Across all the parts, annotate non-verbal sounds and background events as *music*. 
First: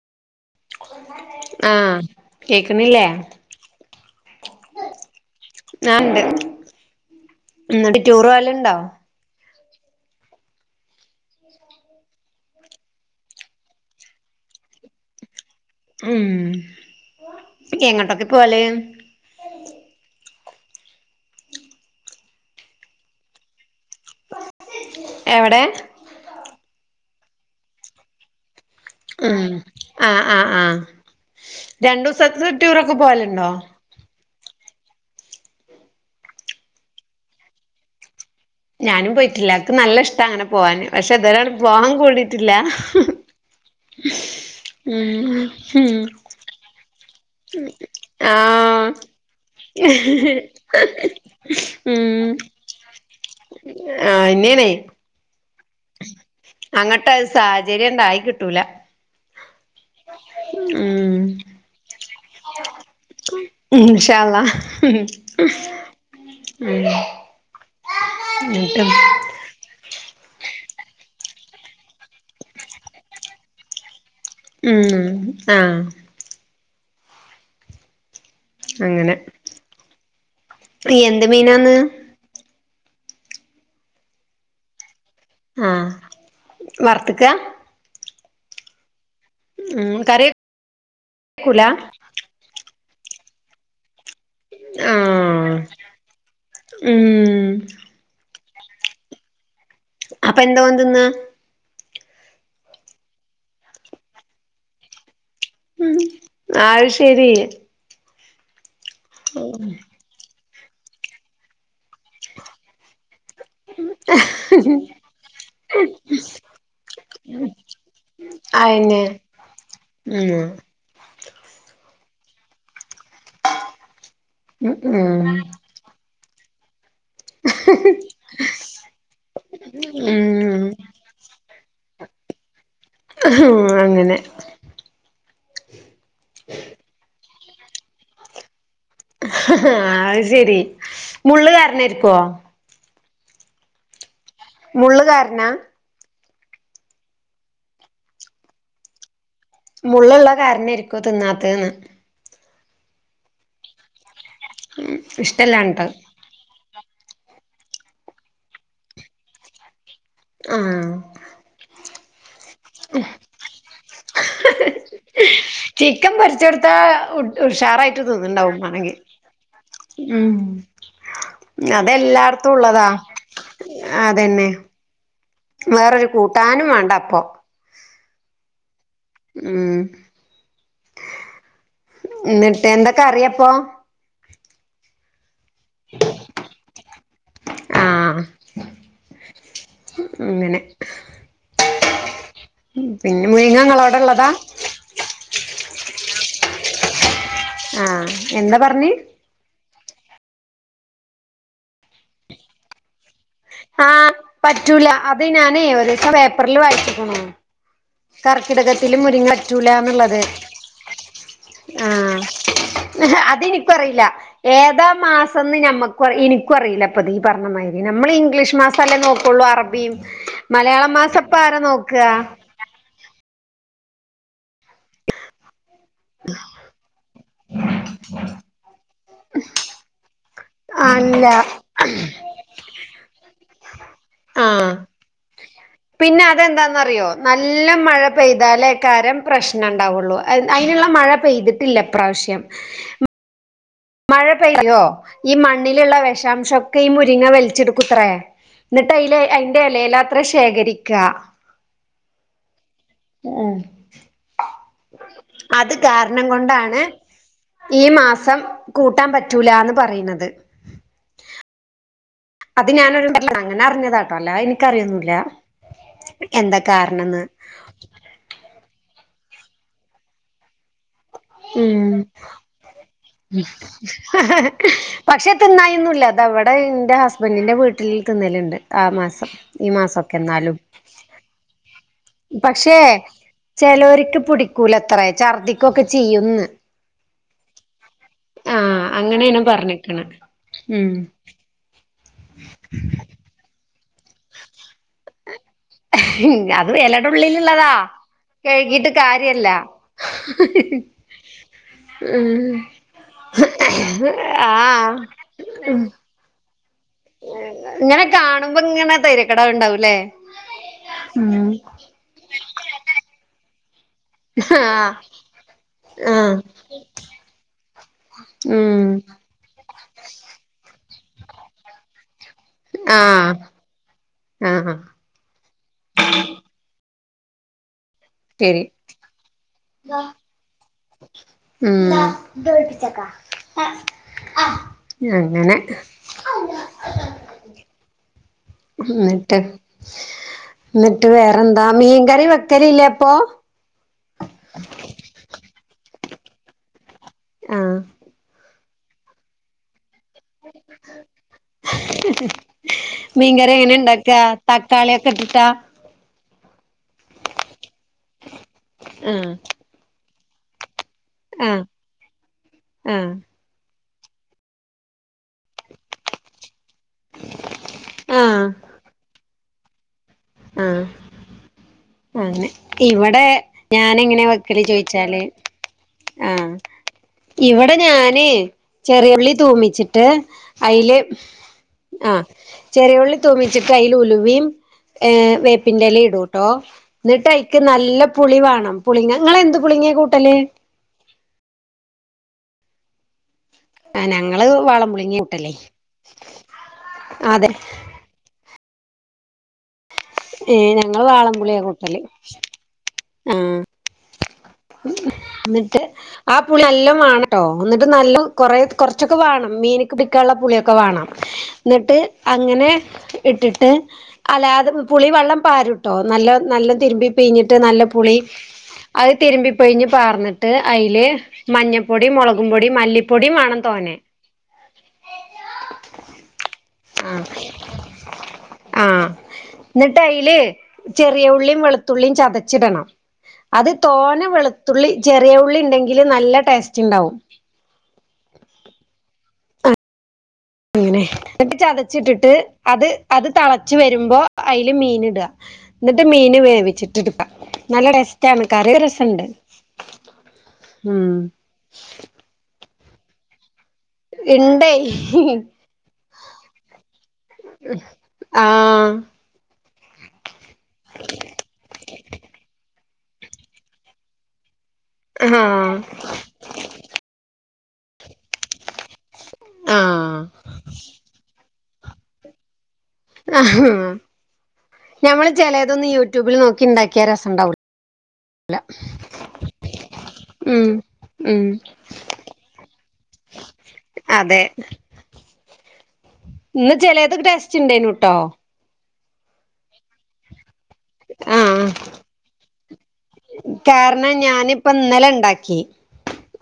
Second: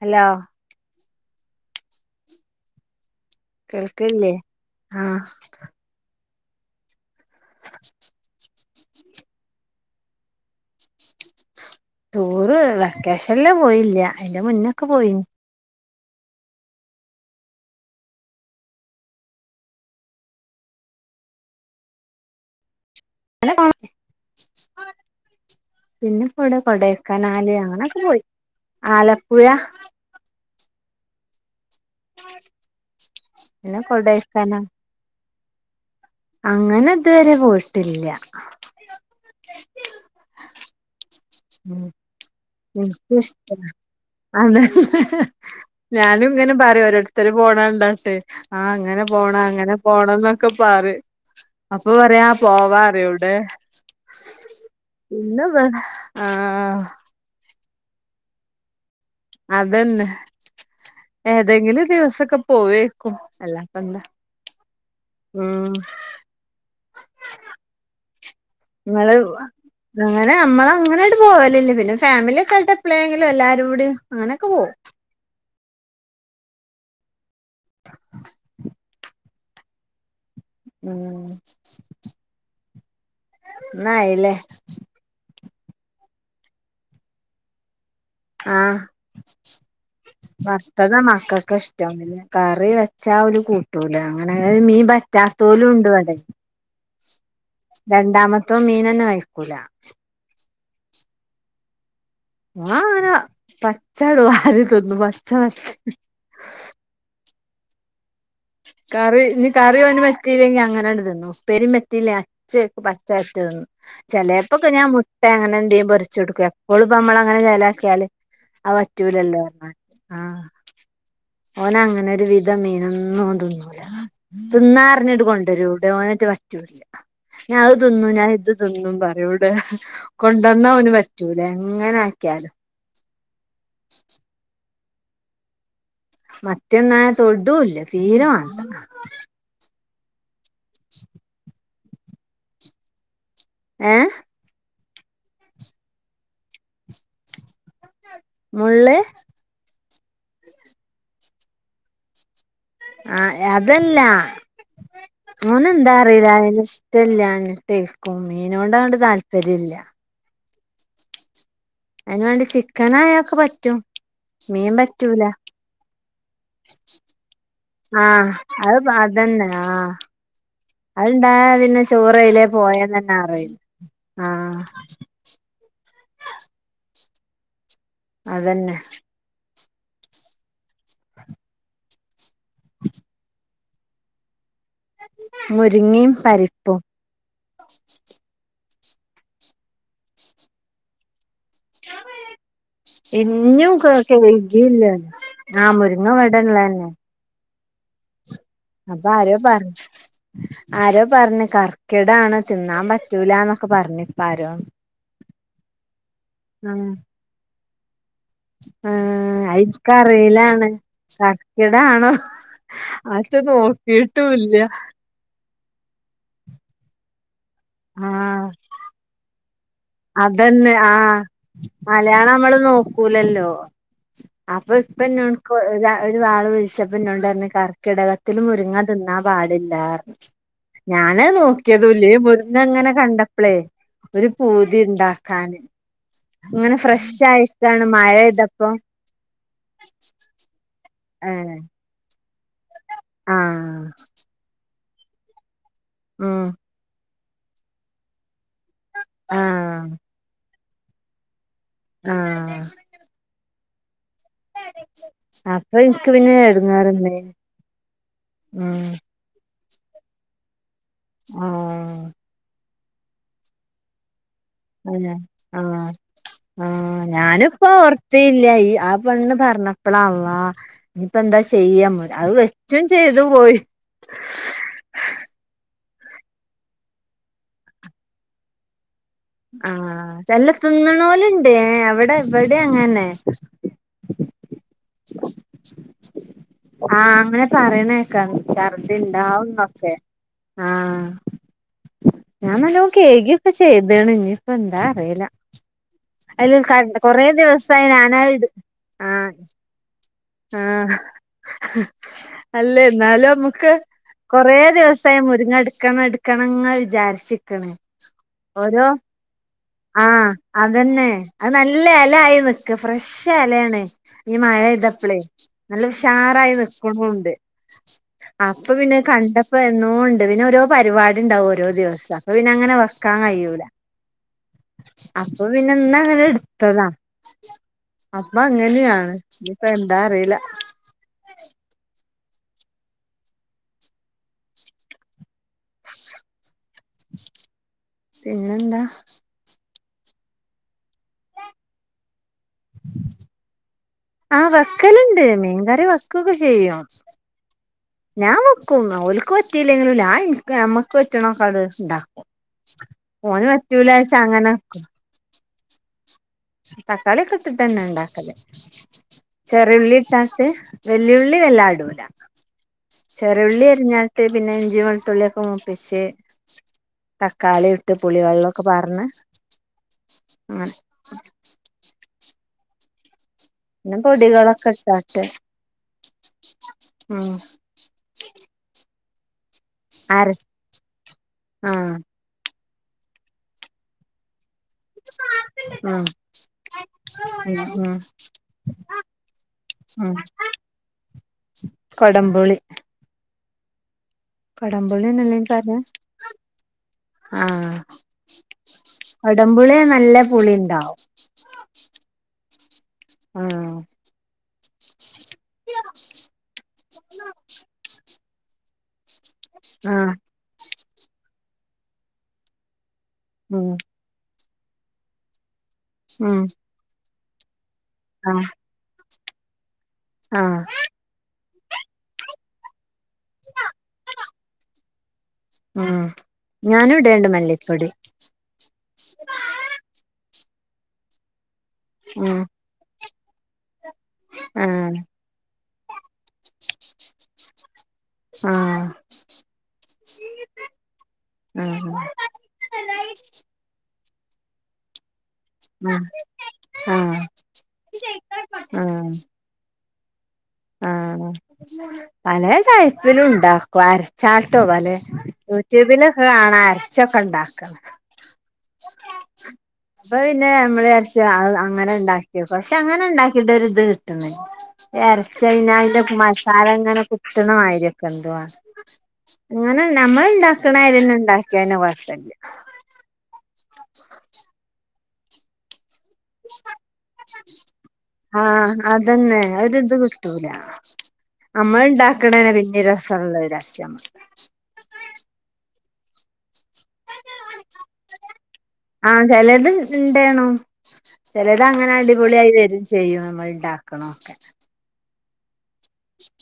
Hello ആഹ് കേക്കുന്നില്ലേ കേക്ക് ല്ലേ ആഹ് ഞാൻണ്ട് എന്നിട്ട് ടൂറ് പോവലുണ്ടോ ടൂറ് വെക്കേഷനില് പോയില്ല അതിന്റെ മുന്നൊക്കെ പോയിന് ഉം എങ്ങോട്ടൊക്കെ പോവല് അല്ല എവിടെ പിന്നെ പ്പവിടെ കൊടക്കനാല് അങ്ങനൊക്കെ പോയി ആലപ്പുഴ ഉം ആഹ് ആഹ് ആഹ് രണ്ടു ദിവസത്തെ ട്യൂറൊക്കെ പോവലുണ്ടോ കൊഡേക്കനാ അങ്ങനെ ഇതുവരെ പോയിട്ട്ല്ല ഞാനും പോയിട്ടില്ല എനിക്ക് നല്ല ഇഷ്ട അങ്ങനെ പോവാന് പക്ഷെ ഇതുവരെ ഉം പോവാൻ കൂടി എനിക്കും ഇഷ്ട അ ഉം ഉം ഞാനും ഇങ്ങനെ പറയും ഓരോട് ഒത്തിരി പോണ കണ്ടാട്ടെ ആ ആഹ് അങ്ങനെ പോണ അങ്ങനെ പോണംന്നൊക്കെ പറയും അപ്പൊ പറയാ ഉം പോവാ അറോവിടെ ആഹ് അതെന്നേണെ പിന്ന വേ അങ്ങട്ട് സാഹചര്യം ഉണ്ടായി കിട്ടൂല അതന്നെ ഉം ഏതെങ്കിലും ദിവസൊക്കെ പോവേക്കും അല്ലാപ്പന്താ ഇൻഷാ അള്ളാ ഉം എന്നിട്ട് നിങ്ങള് അങ്ങനെ നമ്മള് അങ്ങനാണ്ട് പോവലില്ല പിന്നെ ഫാമിലി ഒക്കെ ആയിട്ട് എപ്പഴെങ്കിലും എല്ലാരു ടി ഉം ആഹ് അങ്ങനെ എന്ത് ഉം മീനാന്ന് ന്ന് അയ്ലെ ആഹ് വർത്തക്ക ആഹ് ഉം കറി വർത്തത മക്കൾക്ക് വെക്കൂല ഇഷ്ടം കറി വെച്ചാ ഓല് കൂട്ടൂല അങ്ങനെ മീൻ ആഹ് പറ്റാത്തോലും ഉണ്ട് വടെ ഉം രണ്ടാമത്തോ മീൻ തന്നെ കഴിക്കൂല അപ്പൊ എന്താ ഓൻ തിന്നാ ഓൻ അങ്ങനെ പച്ച വാരി തിന്നും പച്ച വറ്റ് ഉം ആഹ് ശെരി കറി ഞ്ഞി കറി വ ത്തില്ലെങ്കി അങ്ങനെട് തിന്നും ഉപ്പേരും പറ്റില്ലെ അച്ചക്ക് പച്ചറ്റ് തിന്നും ചെലപ്പൊക്കെ ഞാൻ മുട്ട അങ്ങനെ എന്തേയും പൊരിച്ചു കൊടുക്കും എപ്പോളുംപ്പോ നമ്മള് അങ്ങനെ ചേലാക്കിയാല് അത് അയന്നെ പറ്റൂലല്ലേ ഉം ഓന് അങ്ങനെ ഒരു വിധം മീനൊന്നും ഓൻ തിന്നുല ഉം തിന്നാറിഞ്ഞിട്ട് ഉം കൊണ്ടുവരും എവിടെ ഓനെറ്റെ പറ്റൂല്ല ഞൻ അത് തിന്നും ഞാൻ ഇത് തിന്നും പറയും എവിടെ കൊണ്ടുവന്ന അവന് പറ്റൂലേ എങ്ങനെ ആക്കിയാലും എ ഹും അങ്ങനെ മറ്റെന്നാ തൊടുല്യ തീരമാണ്ട അഹ് ശെരി മുള്ള് കാര്ണായിര്ക്കോ ഏഹ് മുള്ള് കാരണാ മുള്ള് മുള്ള്ള്ള കാര്ണായര്ക്കും തിന്നാതെന്ന് ആഹ് അതല്ല ഉം ഇഷ്ട്ടലായിട്ട് വെല്ലാതെ ഇഷ്ട്ടാലാനിട്ടേക്കും മീനോട് അങ്ങട്ട് താല്പര്യം ഇല്ല ആം അയിന് വേണ്ടി ചിക്കനയാക്ക് പറ്റും മീമ്പറ്റൂല ചിക്കൻ പൊരിച്ചൊടുത്താ ഉ ഉഷാറായിട്ട് ആഹ് തിന്ന്ണ്ടാവും അത് മാണെങ്കിൽ അതന്നെ ആഹ് ഉം അത്ണ്ടായ പിന്നെ ചോറെയിലേ പോയന്ന്ന്നെ അറിയു അതന്നെ ആഹ് വേറൊരു കൂട്ടാനും വേണ്ട അപ്പൊ അതെന്നെ ഉം ന്നിട്ട് എന്തക്കെറിയപ്പൊ? മുരിങ്ങി പരിപ്പും ആഹ് ഇങ്ങനെ പിന്നെ മുരിങ്ങ ഇന്നും ഇങ്ങളോടെ ഉള്ളതാ *unintelligible* ആഹ് മുര്ങ്ങ വ്ടെ ഇള്ളെന്നെ ആഹ് എന്നാ പറ അപ്പൊ ആരോ പറഞ്ഞ ആരോ പറഞ്ഞു കർക്കിടാണ് തിന്നാൻ പറ്റ് ആ പറ്റൂല അത് ഞാൻ ഓരോസം പേപ്പർല് ആഹ് വായിച്ച്കുണു കർക്കിടകത്തില് ആഹ് അത് മുരിങ്ങറ്റൂലന്ന്ള്ളത് ഇൻക്കറീലാണ് കർക്കിടാണോ ആഹ് അത് അതെനിക്കും അറീല്ല നോക്കിട്ടുല്ല ഏതാ മാസം ഇതൊന്നും ഞമ്മക്കും ഇനിക്കു അറില്ലപ്പൊത് ഇപറിഞ്ഞ മാതിരി നമ്മള് ആഹ് ഇംഗ്ലീഷ് മാസല്ലേ നോക്കുള്ളൂ അറബിയും അതന്നെ മലയാളം ആഹ് മാസം ഇപ്പ ആരാ നോക്കുക മലയാള അമ്മള് നോക്കൂലല്ലോ അപ്പൊ ഇപ്പോ ന്റോട്ക്ക്‌ ഒരു ഒരാൾ വ്ൾച്ചപ്പോ ഇന്നോടർഞ് കർക്കിടകത്തില് മുരിങ്ങ തിന്നാൻ പാടില്ല അല്ല ഞാനത് നോക്യതുല്യ ഈ മു ന്നങ്ങനെ കണ്ടപ്പളേ ഒരു ആഹ് പൂതിണ്ടാക്കാന് പിന്നെ അതെന്താന്നറിയോ നല്ല മഴ മഴെയ്തപ്പം പെയ്താലേക്കാരം പ്രശ്നണ്ടാവുള്ളു അയ്ന്ള്ള മഴ ഏഹ് പെയ്തിട്ടില്ല ഇപ്രാവിശ്യം ആഹ് മഴ പെയ്യോ ഈ മണ്ണിലുള്ള വെ ഉം ഷാംശം ഒക്കെ ഈ മുരിങ്ങ വലിച്ചെടുക്കൂത്രേ ന്ന്ട്ട് അയിലെ അയിന്റെ ആഹ് എലേലത്രേ ശേഖരിക്ക ആഹ് ഏഹ് അത് അപ്പൊ ഇൻക്ക് കാർണം പിന്നെ കൊണ്ടാണ് എടങ്ങേറ്ണ്ടായിനി ഈ മാസം ഉം കൂട്ടാൻ പറ്റൂലാന്ന് പറയുന്നത് ആഹ് അത് ഞാനൊരു *unintelligible* അങ്ങനറിഞ്ഞതാട്ടോ അല്ലാ എനിക്കറിയൊന്നുല്ല അല്ലെ ആ എന്താ ആ കാരണംന്ന് ഞാനിപ്പോ ഓർ ത്ല്ല്യ ആ പെണ്ണ് പറഞ്ഞപ്പള്ളാല്ലാ ഞ്ഞ്പ്പന്താ ചെയ്യാ ഉം അമ്മൾ അത് വെച്ചും ചെയ്ത് പോയി പക്ഷെ തിന്നായോന്നില്ല തവ്ടെ എന്റെ ഹസ്ബൻഡിന്റെ വീട്ടില് തിന്നലുണ്ട് ആ മാസം ഈ മാസൊക്കെ ആഹ് അല്ല എന്നാലും തിന്ന്ണോലുണ്ട് ഏ അവിടെ ഇവിടെ പക്ഷേ അങ്ങനെ ചെലോര്ക്ക് പുടിക്കൂലത്രെ ഛർദ്ദിക്കൊക്കെ ചെയ്യുംന്ന് ആഹ് അങ്ങനെ പറീണേക്കാ ആഹ് ഛർദി അങ്ങനെയാണ് ണ്ടാവുന്നൊക്കെ പറഞ്ഞിക്കണ് ഉം ആഹ് ഞാൻ നല്ലം കേക്കൊക്കെ ചെയ്താണ് ഇനിപ്പ എന്താ അറിയില്ല അയ്ല് അത് എലടെ കൊറേ ഉള്ളിലുള്ളതാ ദിവസായി ഞാനാ ഇട് കഴുകിട്ട് ആഹ് കാര്യല്ല.. *inaudible* ഉം അല്ല എന്നാലും നമ്മുക്ക് കൊറേ ആഹ് ദിവസായ മുരിങ്ങ എടുക്കണം എടുക്ക ക്കണങ്ങനെ വിചാരിച്ചിക്കണ് ഇങ്ങനെ കാണുമ്പോ ഓരോ ഇങ്ങനെ തൈരക്കടവ് ഉണ്ടാവൂലേ ആ അതെന്നെ അത് നല്ല ഇല ആയി നിക്ക് ഫ്രഷ് ഇലയാണ് ഈ മഴ ആഹ് പെയ്തപ്പളേ നല്ല ഉഷാറായി നിക്കണുണ്ട്.. ആ *inaudible* അപ്പൊ പിന്നെ കണ്ടപ്പോ എന്നോ ഉണ്ട് പിന്നെ ഓരോ പരിപാടി ഉണ്ടാവും ഓരോ ദിവസം അപ്പൊ പിന്നെ അങ്ങനെ. ട്ക്ക കയ്യൂല ആ ആ അപ്പൊ പിന്നെന്നങ്ങനെ ഇട്ത്തതാ അപ്പൊ ശരി അങ്ങനെയാണ്.. ഞ്ഞ്പ്പ എന്താറീല്ല ഉം അങ്ങനെ *inaudible* പിന്നെ എന്നിട്ട് എന്നിട്ട് വേറെന്താ മീൻകറി വെക്കലല്ലേ അപ്പൊ ആഹ് വക്കല ഇണ്ട് മീൻകറി വക്കൊക്കെ ചെയ്യും. ആ ഞാൻ വെക്കും ഓൽക് പറ്റീയില്ലെങ്കിലും ഞാ ഞ ഇനിക്ക് നമ്മക്ക് പറ്റണൊക്കെണ്ട് ഉണ്ടാക്കും ഓന് പറ്റൂലച്ചാ അങ്ങനെ കട് *unintelligible* തക്കാളി ഒക്കെ ഇട്ടിട്ടന്നെ ഇണ്ടാക്കല് ആഹ് ചെറിയുള്ളിട്ടാണ്ട്. വെല്ലിയുള്ളി ആഹ് വെല്ലാ ഇടൂല ആഹ് ചെറുള്ളി എരിഞ്ഞാട്ട് പിന്നെ ഇഞ്ചി വെളുത്തുള്ളിയൊക്കെ മൂപ്പിച്ച് തക്കാളിയു ഇട്ട് പുളിവെ ആഹ് ള്ളൊക്കെ പാറ്ന്ന് അങ്ങനെ. അന്നെ ഇവിടെ പിന്നെ ഞാാനങ്ങനെ വെക്കല് പൊടികളൊക്കെ ചോയിച്ചാല് ഇട്ടാട്ട് ആ ഉം ഇവിടെ ഞാന്.. ചെറിയൊള്ളി തൂമിച്ചിട്ട് അര അതില് ആഹ് ആ.. ചെറിയള്ളി തൂമിച്ചിട്ട്യ്ൽ ഉലുവും ഏഹ് വേപ്പിന്റെല ഉം ഇടൂട്ടോ ന്നട്ട് അയിക്ക് ഉം ഉം നല്ല പുളി വാണം പുളിങ്ങ ഇങ്ങൾ എന്ത് പുളിങ്ങിയകൂട്ടല്. കൊടമ്പുളി ആ ഞങ്ങള് കൊടംപുളി വാളംപൊളിഞ്ഞ എന്നല്ലേ അയിന് കട്ടല്ലേ പറയാ അതെ ഉടുമ്പുളി നല്ല ഏഹ് പുളിണ്ടാവും ഞങ്ങള് വാളംപുളിയാ കൂട്ടല് ആ ഉംഎന്നിട്ട് ആ പുളി എല്ലാം വേണംട്ടോ എന്നിട്ട് നല്ല കൊറെ കൊറച്ചൊക്കെ വാണം മീന്ക്ക് ആഹ് പിടിക്കാനുള്ള പുളിയൊക്കെ വാണം എന്നിട്ട് അങ്ങനെ ഉം ഇട്ടിട്ട് അല്ലാതെ പുളി വെള്ളം പാരുട്ടോ നല്ല ഉം നല്ല തിരുമ്പി പിഴിഞ്ഞിട്ട് നല്ല പുളി ആഹ് അത് തിരുമ്പി പൊഴിഞ്ഞ് പാർന്നിട്ട് ആഹ് അയില് മഞ്ഞപ്പൊടി മുളകും പൊടി മല്ലിപ്പൊടി വേണം തോനെ ഉം ആഹ് ഞാനുംടേണ്ട് മല്ലിപ്പോടി ആഹ് എന്നിട്ട് അയില് ചെറിയ ഉള്ളിയും വെളുത്തുള്ളിയും ഉം ചതച്ചിടണം അത് തോനെ വെളുത്തുള്ളി ആഹ് ചെറിയ ഉള്ളിണ്ടെങ്കില് നല്ല ടേസ്റ്റ്ണ്ടാവും ആ അങ്ങനെ എന്നിട്ട് ചതച്ചിട്ടിട്ട് അത് അത് തളച്ച വരുമ്പോ അതില് മീൻ ഇട ആഹ് ന്നട്ട് മീൻ വേവിച്ചിട്ട് ഇട്ക്ക ആഹ് നല്ല ടസ്റ്റാണ് കറി രസണ്ട്. ആ പല ടൈയ്പ്പിലും ഉണ്ടാക്കും അരച്ചാട്ടോ ഇണ്ടേ പല.. ട്യൂബിലൊക്കെ കാണാ അരച്ചൊക്കെ ഉണ്ടാ ആ അപ്പൊ പിന്നെ നമ്മള് വിരരിച്ചു അങ്ങനെ ഉണ്ടാക്കിയ പ പ അങ്ങനെ ഉണ്ടാക്കിയിട്ട ഇത് കിട്ടുന്ന ആഹ് ഇറച്ചനാല് ന്റെ.. തല ഇങ്ങനെ കുത്തണമായിരിയൊക്കെന്തുവാണ് ഇങ്ങനെ ആഹ് നമ്മള് ണ്ടാക്കണാരിന്നെ ണ്ടാക്കിയന്നെ കൊഴപ്പില്ല ആഹ് ഞമ്മള് ചെലേതൊന്നും യൂ ആ അതന്നെ ആ ഒരിതു കിട്ടൂല ഉം ഉം അമ്മള് ണ്ടാക്കണേനെ പിന്നെ രസള്ളരു അതെ ഇന്ന് ചെലേത് ടേസ്റ്റ് ഉണ്ടേയിരുന്ട്ടോ ആ ചെലത്ണ്ടേന്നു ചെലത് ആഹ് അങ്ങനെ അടിപൊളിയായി വരും ചെയ്യും നമ്മൾ കാരണം ഉണ്ടാക്കണൊക്കെ ഞാനിപ്പ ഇന്നലെണ്ടാക്കി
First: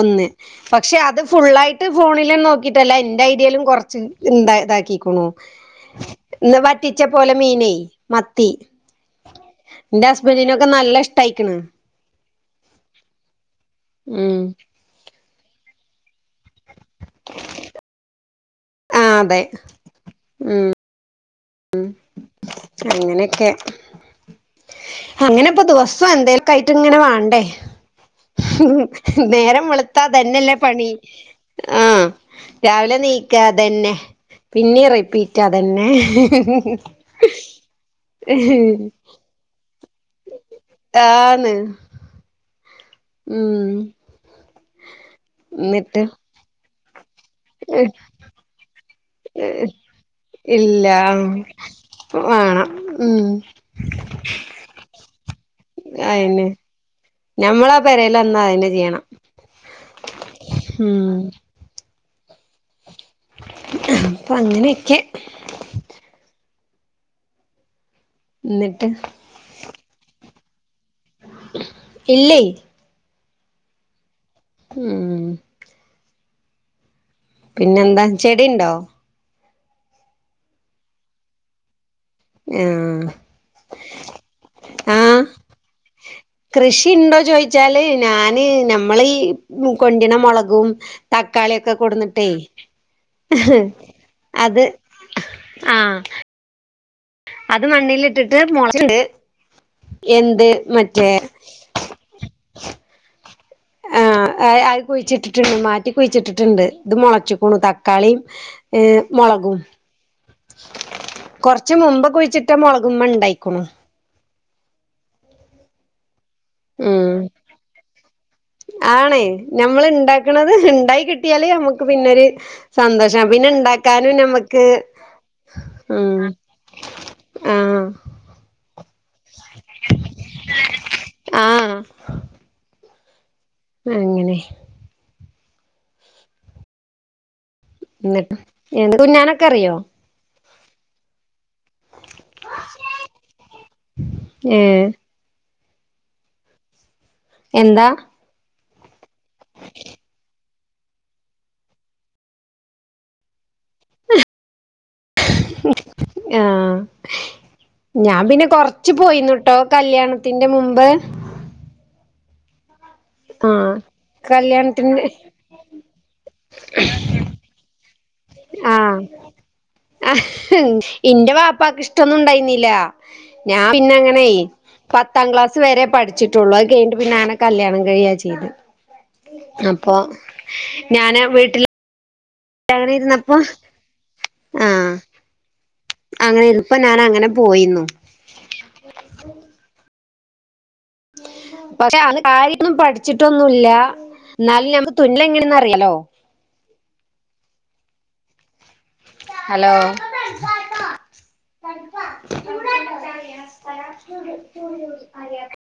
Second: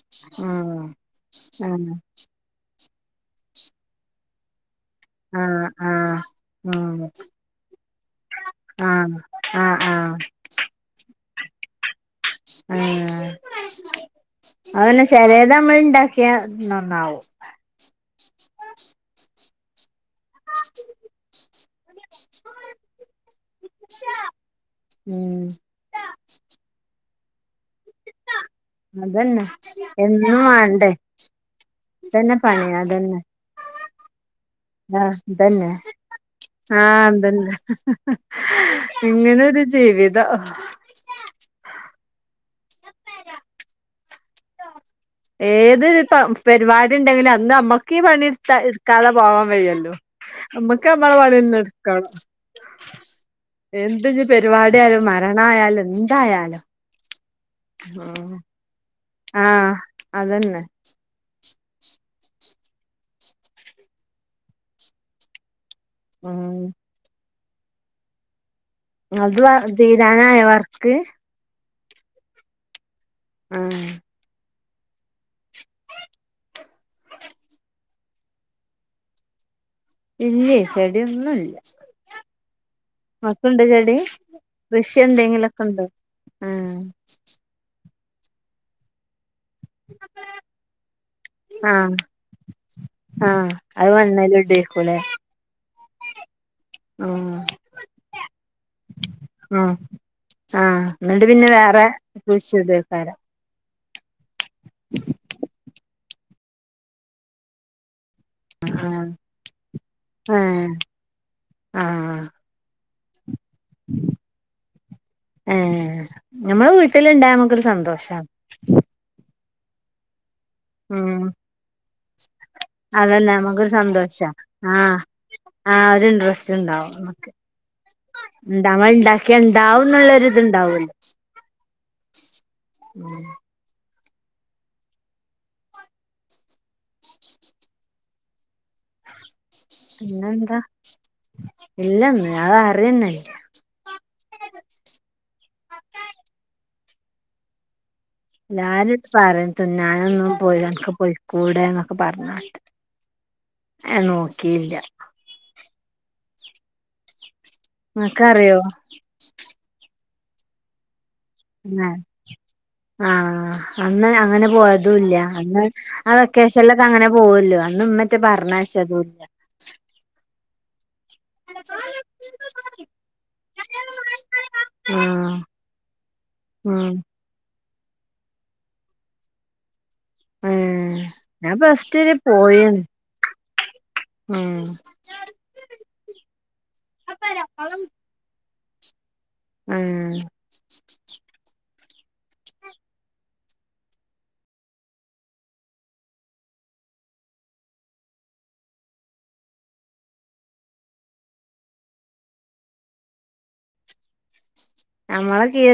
ഒന്ന് ഉം പക്ഷെ അത് ഫുള്ളായിട്ട് ആഹ് ഫോണില് നോ ക്കിട്ടല്ല എന്റെ ഐഡിയെലും കൊറച്ച് ണ്ട് ഇതാക്കി ക്കുണു ആഹ് ആഹ് ന്ന് ഉം വറ്റിച്ച പോലെ മീനേ മത്തി ആഹ് ആഹ് എന്റെ ആഹ് ഹസ്ബന്റിനൊക്കെ നല്ല ഇഷ്ടായിക്ണ് ആ ഉം അത് ന്നെ ചെലെത് നമ്മളിണ്ടാക്കിയ നന്നാവും ആ അതെ ഉം അങ്ങനെയൊക്കെ ഉം അങ്ങനെ ഇപ്പൊ ദുവസവേന്തേൽ കൈറ്റ് ഇങ്ങനെ വേണ്ടേ മ് അതന്നെ നേരം വെളുത്ത എന്നും ഇതന്നെല്ലേ പണി വാണ്ടേ ആ ഇതന്നെ പണി രാവിലെ ണീ അതന്നെ ക്കാതന്നെ പിന്നെ ആഹ് റിപ്പീറ്റാ ഇതന്നെ അതന്നെ ആഹ് ഇതന്നെ ഇങ്ങനൊരു ജീവിതം ആന്ന് ഉം ഏത് എന്നിട്ട് പ പരിപാടിണ്ടെങ്കിലു ന്നമ്മക്കീ പണിയെടുത്ത എടുക്കാതെ പോവാൻ വയ്യല്ലോ ഇല്ല മ്മക്ക് മ്മളെ പണിന്നെട് ക്കാം വേണം ഉം എന്ത്ന്ന് പരിപാടിയാലും മരണായാലും ന്തായാലും ഞമ്മളെ പേരേലന്നാ അത് ന്നെ ചെയ്യണം ആ അതന്നെ ഉം അപ്പൊ അങ്ങനെയൊക്കെ ആ ന്നിട്ട് അത് തീരാനായോവർക്ക് ഇല്ലേ ആ ഉം പിന്നെന്താ ചെടിയിണ്ടോ ഇല്ലേ ചെടിയൊന്നുല്ല ഏം അൻക്കുണ്ടോ ചെടി കൃഷി എന്തെങ്കിലൊക്കെണ്ടോ കൃഷിണ്ടോ ചോദിച്ചാല് ഞാന് നമ്മളീ ഈ മ് കൊണ്ടിണ മൊളകും തക്കാളിയൊക്കെ കൊടന്നിട്ടേ ആ അത് വെണ്ണേല് ഇടീരിക്കൂലെ ആ ആഹ് അത് മണ്ണിലിട്ടിട്ട് മൊളച്ച് ആ ആ എന്നിട്ട് പിന്നെ വേറെ *unintelligible* ആഹ് അയ് അയ് കുഴിച്ചിട്ടിട്ടുണ്ട് മാറ്റി കുഴിച്ചിട്ടിട്ടുണ്ട് ഇത് മുളച്ചിക്ക്ണു തക്കാ തക്കാളീം ഹെ ആഹ് മുളകും ഏഹ് കുറച്ച് മുമ്പ് കുഴിച്ചി ട്ടാ മുളകുമെൽ ഇണ്ടായ്ക്ക്ണു. ആഹ് നമ്മളെ ഉം വീട്ടിലുണ്ടായ നമ്മുക്കൊരു സന്തോഷ. ആണേ ഞമ്മൾ ഇണ്ടാക്ക്ണത് ഇണ്ടായി ഉം കിട്ടിയാല് നമുക്ക് പിന്നെരു. സന്തോഷ. അതന്നെ പിന്നെ നമുക്കൊരു ഇണ്ടാക്കാനും സന്തോഷാ നമ്മക്ക്. ആഹ് ആഹ് ഒരു ഉം ഇൻട്രസ്റ്റ് ഇണ്ടാവും നമ്മക്ക്. ആഹ് ഇണ്ടവാൻ ഇണ്ടാക്കിയ ഉണ്ടാവുംന്നുള്ളര് ഇത്ണ്ടാവല്ലോ? ആഹ് *unintelligible* അങ്ങനെ. ഇന്നിട്ട് തുഞ്ഞാനൊക്കെ അറിയോ? പിന്നെന്താ ഇല്ലന്ന് അത് അറിയന്നെല്ല. ഏഹ് എന്താ. ഞാൻ പറയ് തിന്നാനൊന്നും പോയില്ല അനക്ക് പോയി കൂടെന്നൊക്കെ പറഞ്ഞാട്ട് അയ് നോക്കിയില്ല. ഉം ആഹ് ഞാൻ പിന്നെ നിനക്കറിയോ കൊറ ച്ച് പോയിന്നുട്ടോ കല്ല്യാണത്തിന്റെ മുമ്പ്. ആഹ് ആഹ് അന്ന് അങ്ങനെ കല്യാണത്തിന്റെ പോയതുംല്ല അന്ന് ആഹ് വെക്കേഷല്ലൊക്കെ അങ്ങനെ പോവൂല്ലോ അന്ന് ഇമ്മറ്റേ പറഞ്ഞയ ച്ചതും ഇല്ല. ആഹ് ഇന്റെ വാപ്പക്ക് ഇഷ്ടൊന്നും ഉണ്ടായിന്നില്ല. ഞാൻ പിന്നെ അങ്ങനെയെ പത്താം ആഹ് ക്ലാസ് വരെ പഠിച്ചിട്ടുള്ളു അത് ഉം കഴിഞ്ഞ് പിന്നെ ആനെ കല്ല്യാണംകയെ ചെയ്ത് അപ്പോ ഞൻ ആ വീട്ടിൽ. പ്ലസ്റ്റു വരെ ങ്ങനനെയിരുന്നപ്പൊ ഉം ആഹ്. അങ്ങനെ ഇപ്പ ഞാൻ അങ്ങനെ പോയിരുന്നു. ആഹ്. പക്ഷെ അത് കാര്യൊന്നും പഠിച്ചിട്ടൊന്നുല്ല എന്നാലും ഞമ്മക്ക് തുന്നൽ എങ്ങനെയന്ന് അറിയാലോ ഹലോ. *inaudible* നമ്മളെ എ